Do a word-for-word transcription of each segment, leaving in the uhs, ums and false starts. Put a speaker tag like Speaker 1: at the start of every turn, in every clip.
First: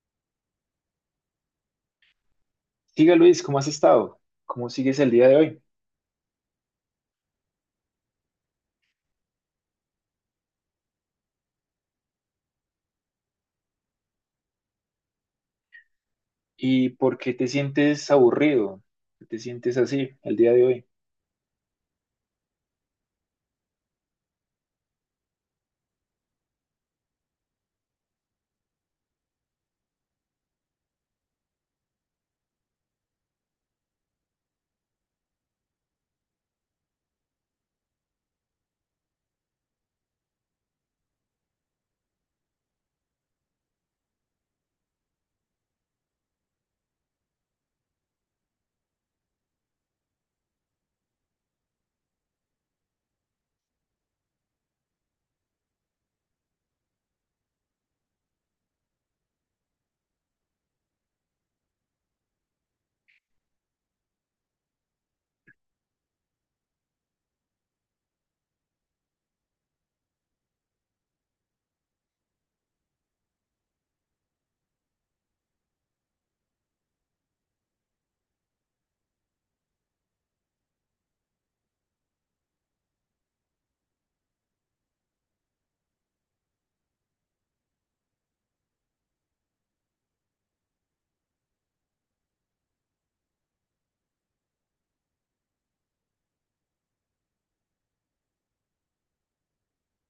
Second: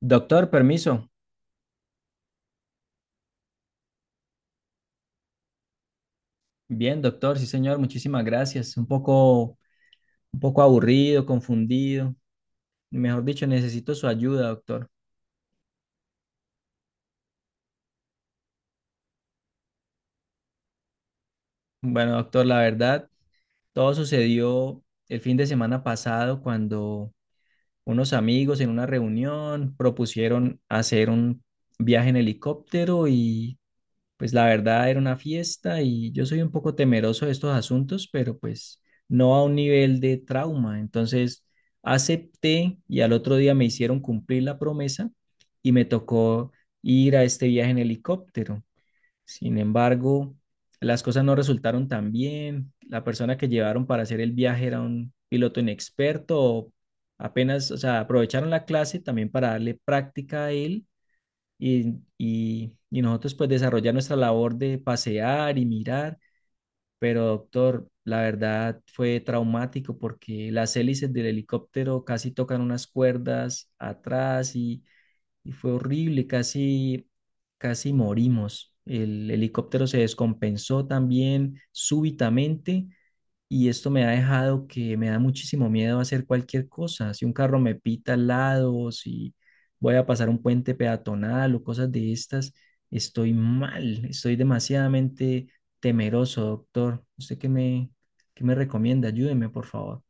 Speaker 1: Doctor, permiso.
Speaker 2: Diga Luis, ¿cómo has estado? ¿Cómo sigues el día de hoy?
Speaker 1: Bien, doctor, sí, señor, muchísimas gracias. Un poco, un poco aburrido, confundido. Mejor dicho, necesito su ayuda, doctor.
Speaker 2: ¿Y por qué te sientes aburrido? ¿Por qué te sientes así el día de hoy?
Speaker 1: Bueno, doctor, la verdad, todo sucedió el fin de semana pasado cuando unos amigos en una reunión propusieron hacer un viaje en helicóptero y pues la verdad era una fiesta y yo soy un poco temeroso de estos asuntos, pero pues no a un nivel de trauma. Entonces acepté y al otro día me hicieron cumplir la promesa y me tocó ir a este viaje en helicóptero. Sin embargo, las cosas no resultaron tan bien. La persona que llevaron para hacer el viaje era un piloto inexperto. Apenas, o sea, aprovecharon la clase también para darle práctica a él y, y, y nosotros pues desarrollar nuestra labor de pasear y mirar, pero doctor, la verdad fue traumático porque las hélices del helicóptero casi tocan unas cuerdas atrás y, y fue horrible, casi, casi morimos. El helicóptero se descompensó también súbitamente y esto me ha dejado que me da muchísimo miedo hacer cualquier cosa. Si un carro me pita al lado, si voy a pasar un puente peatonal o cosas de estas, estoy mal, estoy demasiadamente temeroso, doctor. ¿Usted qué me, qué me recomienda? Ayúdeme, por favor.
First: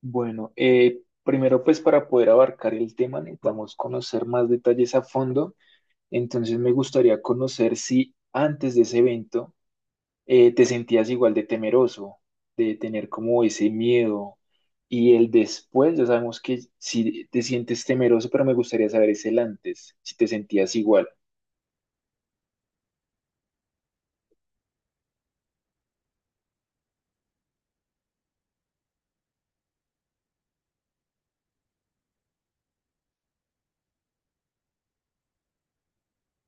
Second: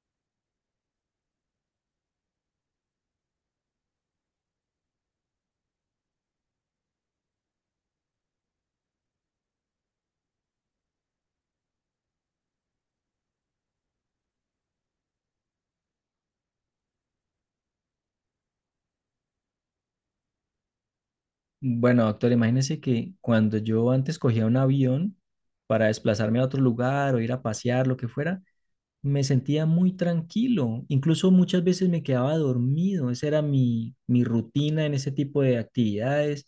Speaker 2: Bueno, eh, primero pues para poder abarcar el tema necesitamos conocer más detalles a fondo. Entonces me gustaría conocer si antes de ese evento eh, te sentías igual de temeroso, de tener como ese miedo y el después. Ya sabemos que si te sientes temeroso, pero me gustaría saber es el antes, si te sentías igual.
Speaker 1: Bueno, doctor, imagínese que cuando yo antes cogía un avión para desplazarme a otro lugar o ir a pasear, lo que fuera, me sentía muy tranquilo, incluso muchas veces me quedaba dormido, esa era mi, mi rutina en ese tipo de actividades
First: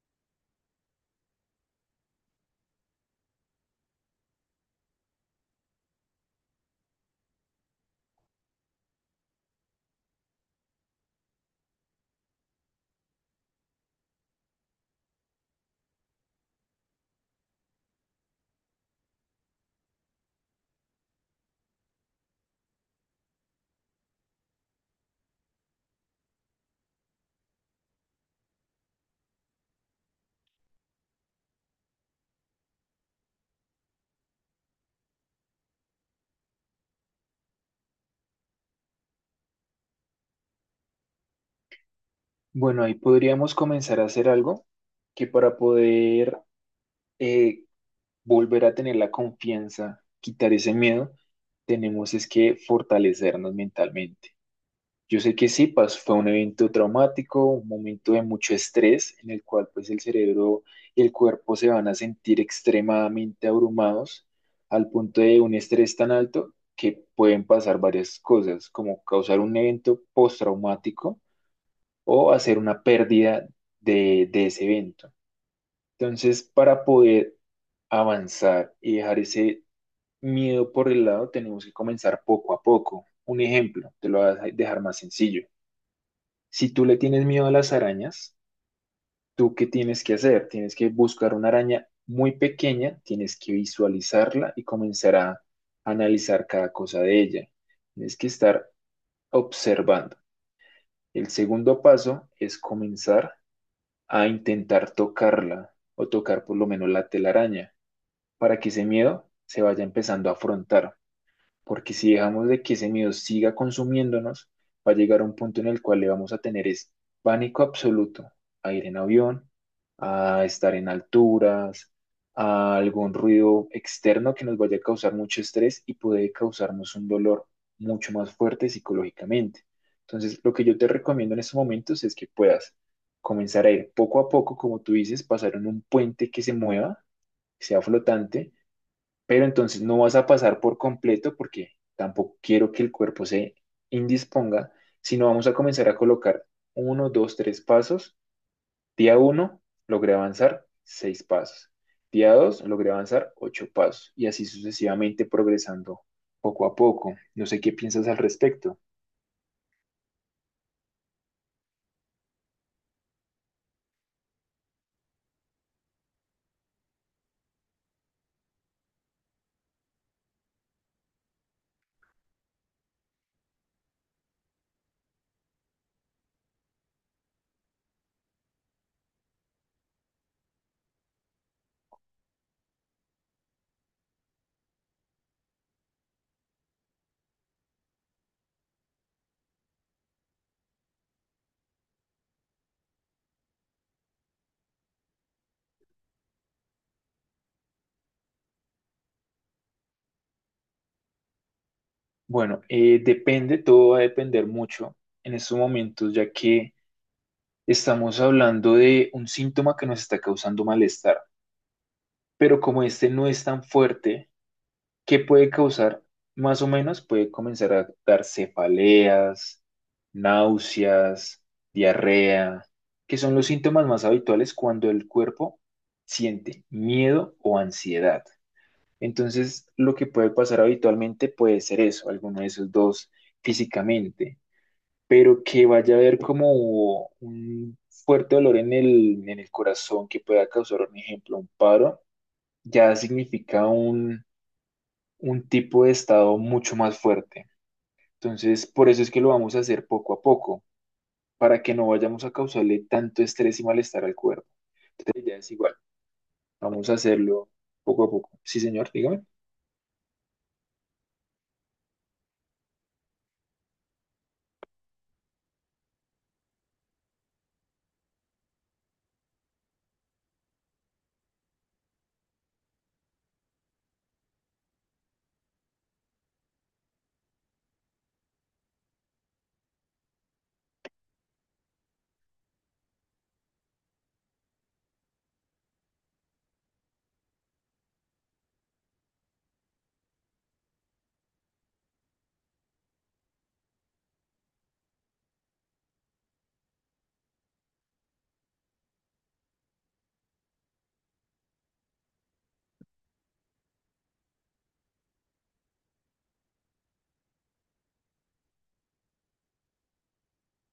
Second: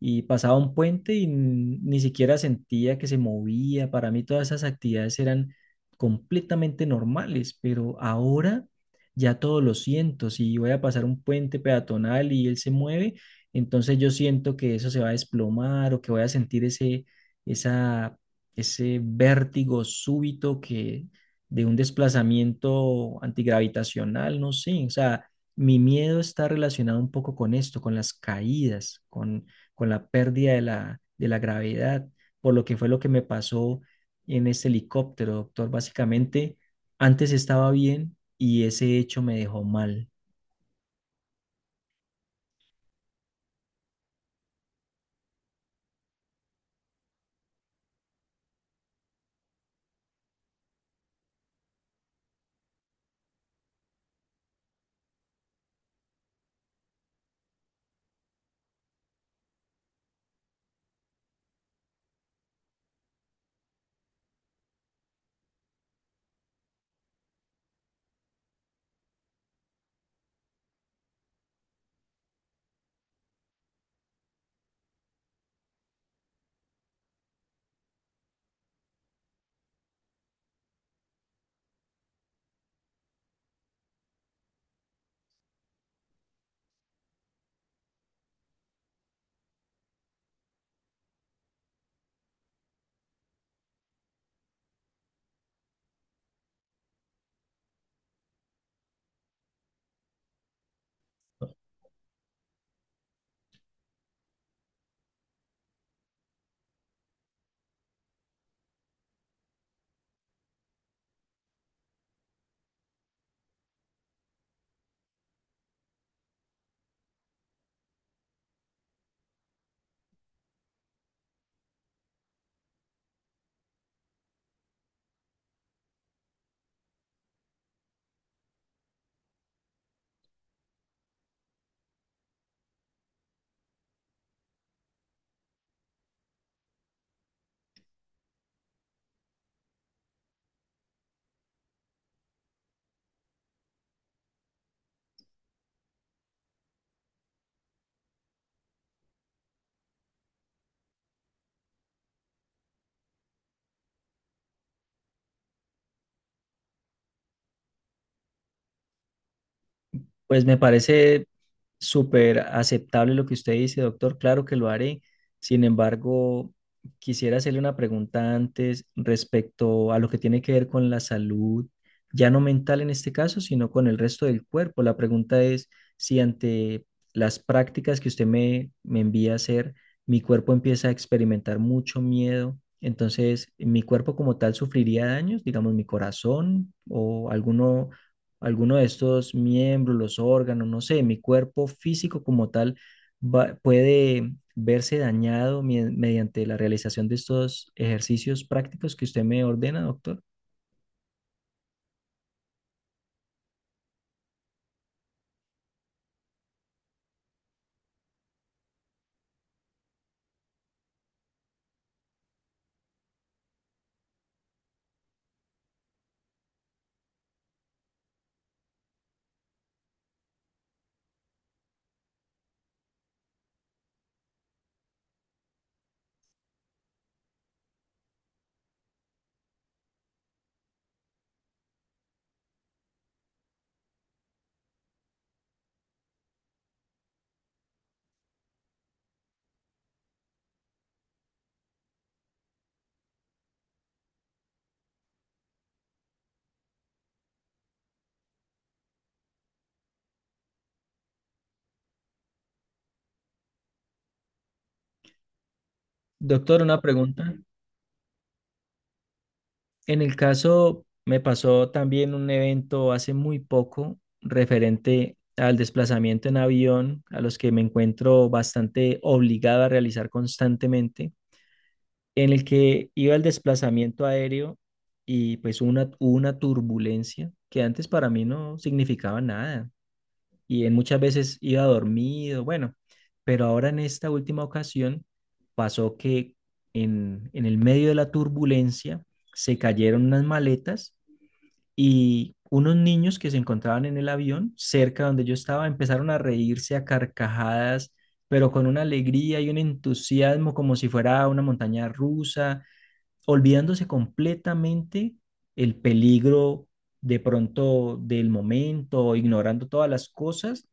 Speaker 1: y pasaba un puente y n- ni siquiera sentía que se movía, para mí todas esas actividades eran completamente normales, pero ahora ya todo lo siento, si voy a pasar un puente peatonal y él se mueve, entonces yo siento que eso se va a desplomar o que voy a sentir ese, esa ese vértigo súbito que de un desplazamiento antigravitacional, no sé, o sea, mi miedo está relacionado un poco con esto, con las caídas, con, con la pérdida de la, de la gravedad, por lo que fue lo que me pasó en este helicóptero, doctor. Básicamente, antes estaba bien y ese hecho me dejó mal.
Speaker 2: Bueno, ahí podríamos comenzar a hacer algo que para poder eh, volver a tener la confianza, quitar ese miedo, tenemos es que fortalecernos mentalmente. Yo sé que sí, pues, fue un evento traumático, un momento de mucho estrés en el cual pues el cerebro y el cuerpo se van a sentir extremadamente abrumados al punto de un estrés tan alto que pueden pasar varias cosas, como causar un evento postraumático o hacer una pérdida de, de ese evento. Entonces, para poder avanzar y dejar ese miedo por el lado, tenemos que comenzar poco a poco. Un ejemplo, te lo voy a dejar más sencillo. Si tú le tienes miedo a las arañas, ¿tú qué tienes que hacer? Tienes que buscar una araña muy pequeña, tienes que visualizarla y comenzar a analizar cada cosa de ella. Tienes que estar observando. El segundo paso es comenzar a intentar tocarla o tocar por lo menos la telaraña para que ese miedo se vaya empezando a afrontar. Porque si dejamos de que ese miedo siga consumiéndonos, va a llegar a un punto en el cual le vamos a tener es pánico absoluto a ir en avión, a estar en alturas, a algún ruido externo que nos vaya a causar mucho estrés y puede causarnos un dolor mucho más fuerte psicológicamente. Entonces, lo que yo te recomiendo en estos momentos es que puedas comenzar a ir poco a poco, como tú dices, pasar en un puente que se mueva, que sea flotante pero entonces no vas a pasar por completo porque tampoco quiero que el cuerpo se indisponga, sino vamos a comenzar a colocar uno, dos, tres pasos. Día uno, logré avanzar seis pasos. Día dos, logré avanzar ocho pasos y así sucesivamente progresando poco a poco. No sé qué piensas al respecto.
Speaker 1: Pues me parece súper aceptable lo que usted dice, doctor. Claro que lo haré. Sin embargo, quisiera hacerle una pregunta antes respecto a lo que tiene que ver con la salud, ya no mental en este caso, sino con el resto del cuerpo. La pregunta es si ante las prácticas que usted me, me envía a hacer, mi cuerpo empieza a experimentar mucho miedo. Entonces, mi cuerpo como tal sufriría daños, digamos, mi corazón o alguno alguno de estos miembros, los órganos, no sé, mi cuerpo físico como tal va- puede verse dañado mi- mediante la realización de estos ejercicios prácticos que usted me ordena, doctor.
Speaker 2: Bueno, eh, depende, todo va a depender mucho en estos momentos, ya que estamos hablando de un síntoma que nos está causando malestar, pero como este no es tan fuerte, ¿qué puede causar? Más o menos puede comenzar a dar cefaleas, náuseas, diarrea, que son los síntomas más habituales cuando el cuerpo siente miedo o ansiedad. Entonces, lo que puede pasar habitualmente puede ser eso, alguno de esos dos físicamente, pero que vaya a haber como un fuerte dolor en el, en el corazón que pueda causar, por ejemplo, un paro, ya significa un tipo de estado mucho más fuerte. Entonces, por eso es que lo vamos a hacer poco a poco, para que no vayamos a causarle tanto estrés y malestar al cuerpo. Entonces, ya es igual,
Speaker 1: Doctor, una
Speaker 2: vamos a
Speaker 1: pregunta.
Speaker 2: hacerlo poco a poco. Sí, señor, dígame.
Speaker 1: En el caso, me pasó también un evento hace muy poco referente al desplazamiento en avión, a los que me encuentro bastante obligado a realizar constantemente. En el que iba el desplazamiento aéreo y pues hubo una, hubo una turbulencia que antes para mí no significaba nada y en muchas veces iba dormido, bueno, pero ahora en esta última ocasión pasó que en, en el medio de la turbulencia se cayeron unas maletas y unos niños que se encontraban en el avión cerca donde yo estaba empezaron a reírse a carcajadas, pero con una alegría y un entusiasmo como si fuera una montaña rusa olvidándose completamente el peligro de pronto del momento, ignorando todas las cosas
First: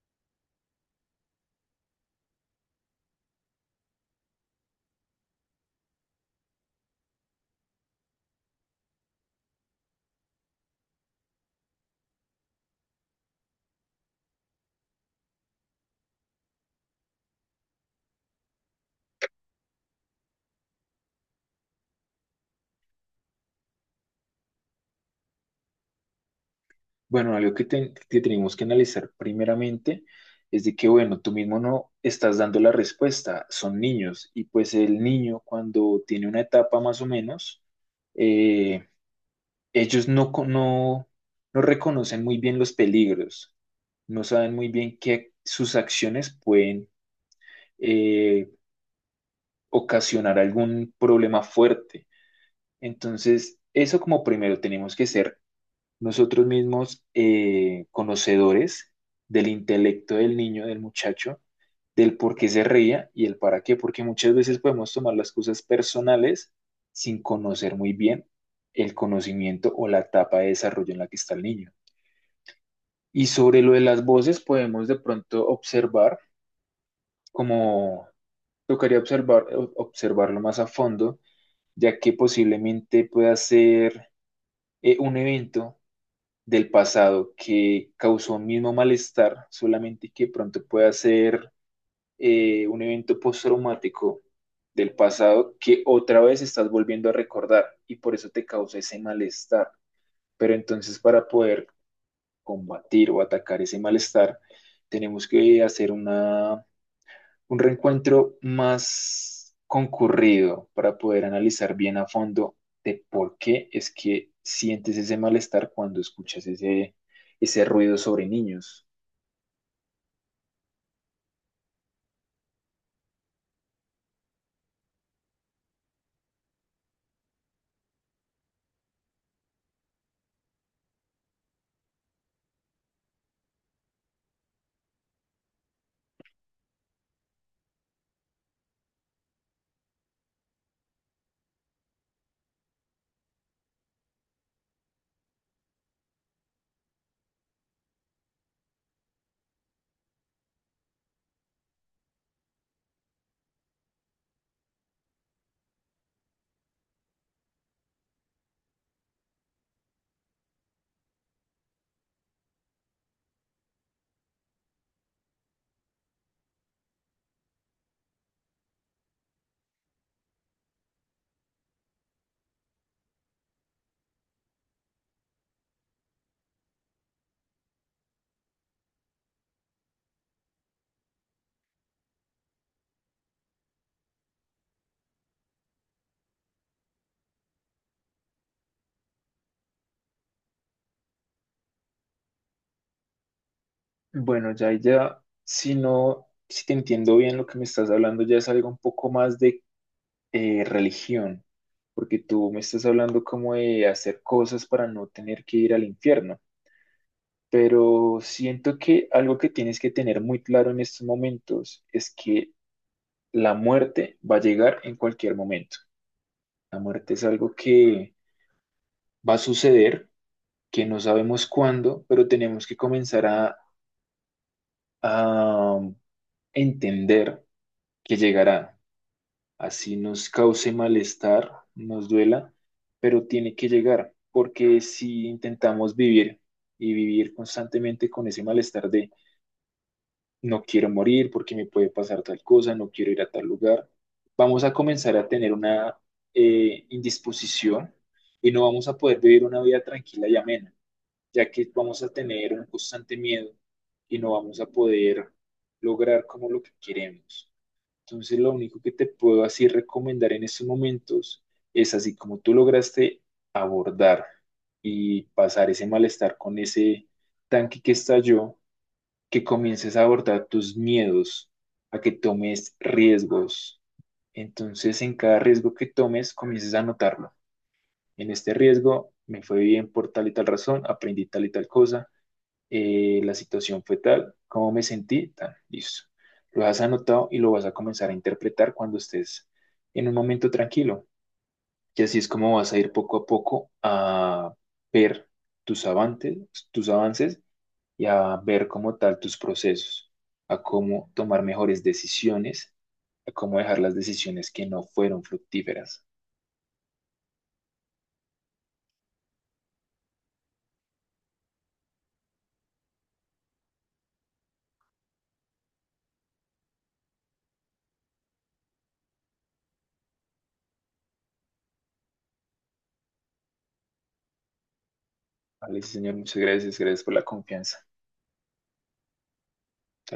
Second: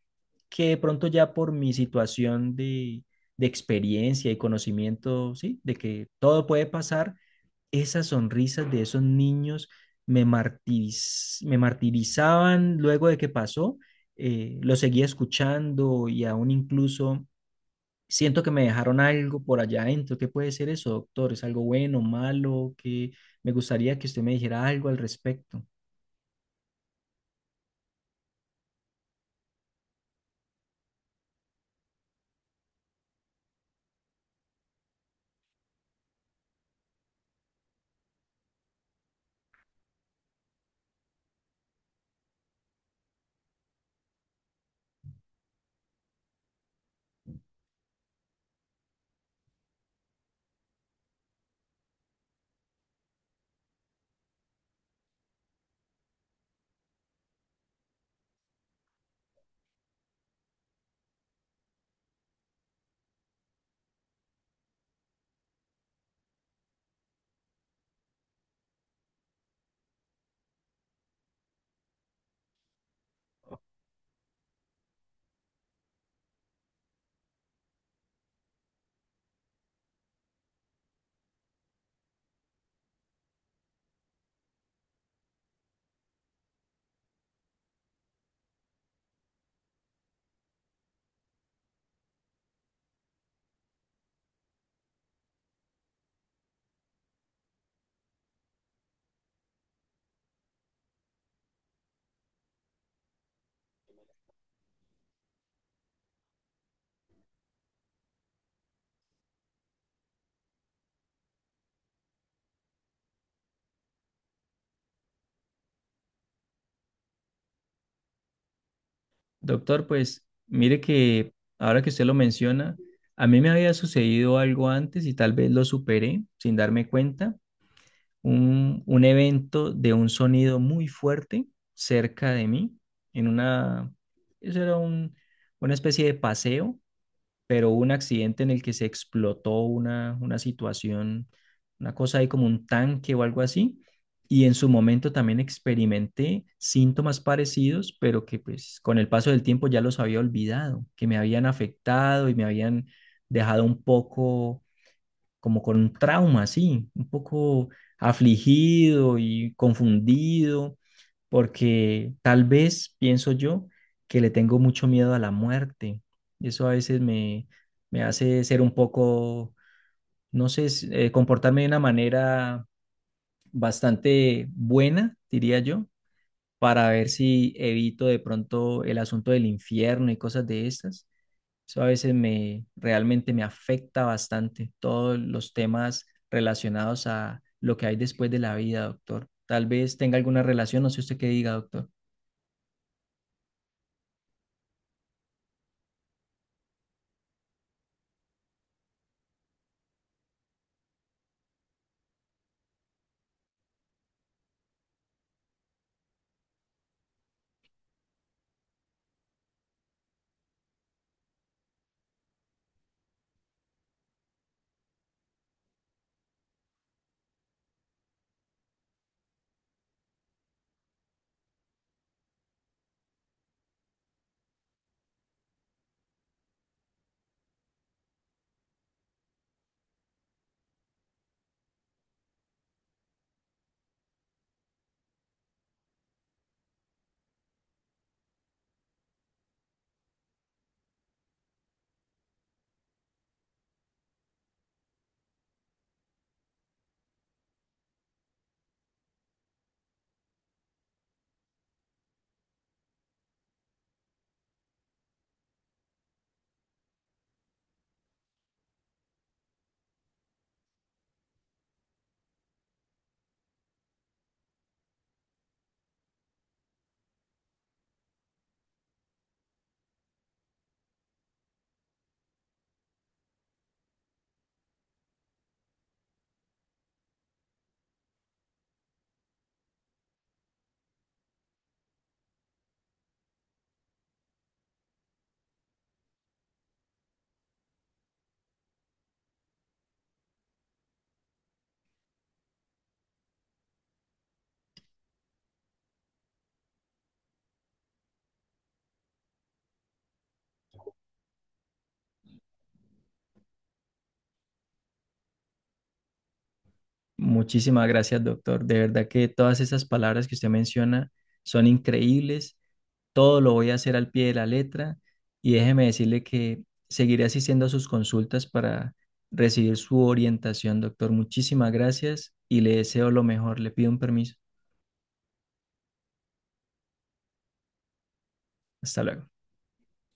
Speaker 1: que de pronto ya por mi situación de, de experiencia y conocimiento, ¿sí? De que todo puede pasar, esas sonrisas de esos niños me, martiriz- me martirizaban luego de que pasó, eh, lo seguía escuchando y aún incluso siento que me dejaron algo por allá adentro. ¿Qué puede ser eso, doctor? ¿Es algo bueno, malo? Que me gustaría que usted me dijera algo al respecto.
Speaker 2: Bueno, algo que, te- que tenemos que analizar primeramente es de que, bueno, tú mismo no estás dando la respuesta, son niños, y pues el niño cuando tiene una etapa más o menos, eh, ellos no, co- no, no reconocen muy bien los peligros. No saben muy bien que sus acciones pueden eh, ocasionar algún problema fuerte. Entonces, eso como primero tenemos que ser nosotros mismos eh, conocedores del intelecto del niño, del muchacho, del por qué se reía y el para qué, porque muchas veces podemos tomar las cosas personales sin conocer muy bien el conocimiento o la etapa de desarrollo en la que está el niño. Y sobre lo de las voces podemos de pronto observar como tocaría observar, ob- observarlo más a fondo, ya que posiblemente pueda ser eh, un evento del pasado que causó un mismo malestar, solamente que pronto pueda ser eh, un evento postraumático del pasado que otra vez estás volviendo a recordar y por eso te causa ese malestar. Pero entonces para poder combatir o atacar ese malestar, tenemos que hacer una un reencuentro más concurrido para poder analizar bien a fondo de por qué es que sientes ese malestar cuando escuchas ese, ese ruido sobre niños.
Speaker 1: Doctor, pues mire que ahora que usted lo menciona, a mí me había sucedido algo antes y tal vez lo superé sin darme cuenta, un, un evento de un sonido muy fuerte cerca de mí, en una, eso era un, una especie de paseo pero hubo un accidente en el que se explotó una, una situación, una cosa ahí como un tanque o algo así, y en su momento también experimenté síntomas parecidos, pero que pues con el paso del tiempo ya los había olvidado, que me habían afectado y me habían dejado un poco como con trauma, sí, un poco afligido y confundido, porque tal vez pienso yo que le tengo mucho miedo a la muerte. Y eso a veces me, me hace ser un poco, no sé, s- eh, comportarme de una manera bastante buena, diría yo, para ver si evito de pronto el asunto del infierno y cosas de estas. Eso a veces me realmente me afecta bastante todos los temas relacionados a lo que hay después de la vida, doctor. Tal vez tenga alguna relación, no sé usted qué diga, doctor.
Speaker 2: Bueno, ya, ya, si no, si te entiendo bien lo que me estás hablando, ya es algo un poco más de eh, religión, porque tú me estás hablando como de hacer cosas para no tener que ir al infierno. Pero siento que algo que tienes que tener muy claro en estos momentos es que la muerte va a llegar en cualquier momento. La muerte es algo que va a suceder, que no sabemos cuándo, pero tenemos que comenzar a, a um, entender que llegará. Así nos cause malestar, nos duela, pero tiene que llegar, porque si intentamos vivir y vivir constantemente con ese malestar de no quiero morir porque me puede pasar tal cosa, no quiero ir a tal lugar. Vamos a comenzar a tener una eh, indisposición y no vamos a poder vivir una vida tranquila y amena, ya que vamos a tener un constante miedo y no vamos a poder lograr como lo que queremos. Entonces, lo único que te puedo así recomendar en estos momentos es así como tú lograste abordar y pasar ese malestar con ese tanque que estalló que comiences a abordar tus miedos, a que tomes riesgos. Entonces, en cada riesgo que tomes, comiences a anotarlo. En este riesgo me fue bien por tal y tal razón, aprendí tal y tal cosa, eh, la situación fue tal, cómo me sentí, tan, listo. Lo has anotado y lo vas a comenzar a interpretar cuando estés en un momento tranquilo. Y así es como vas a ir poco a poco a ver tus avances, tus avances y a ver como tal tus procesos, a cómo tomar mejores decisiones, a cómo dejar las decisiones que no fueron fructíferas.
Speaker 1: Muchísimas gracias, doctor. De verdad que todas esas palabras que usted menciona son increíbles. Todo lo voy a hacer al pie de la letra y déjeme decirle que seguiré asistiendo a sus consultas para recibir su orientación, doctor. Muchísimas gracias y le deseo lo mejor. Le pido un permiso.
Speaker 2: Vale, sí, señor, muchas gracias, gracias por la confianza.
Speaker 1: Hasta luego.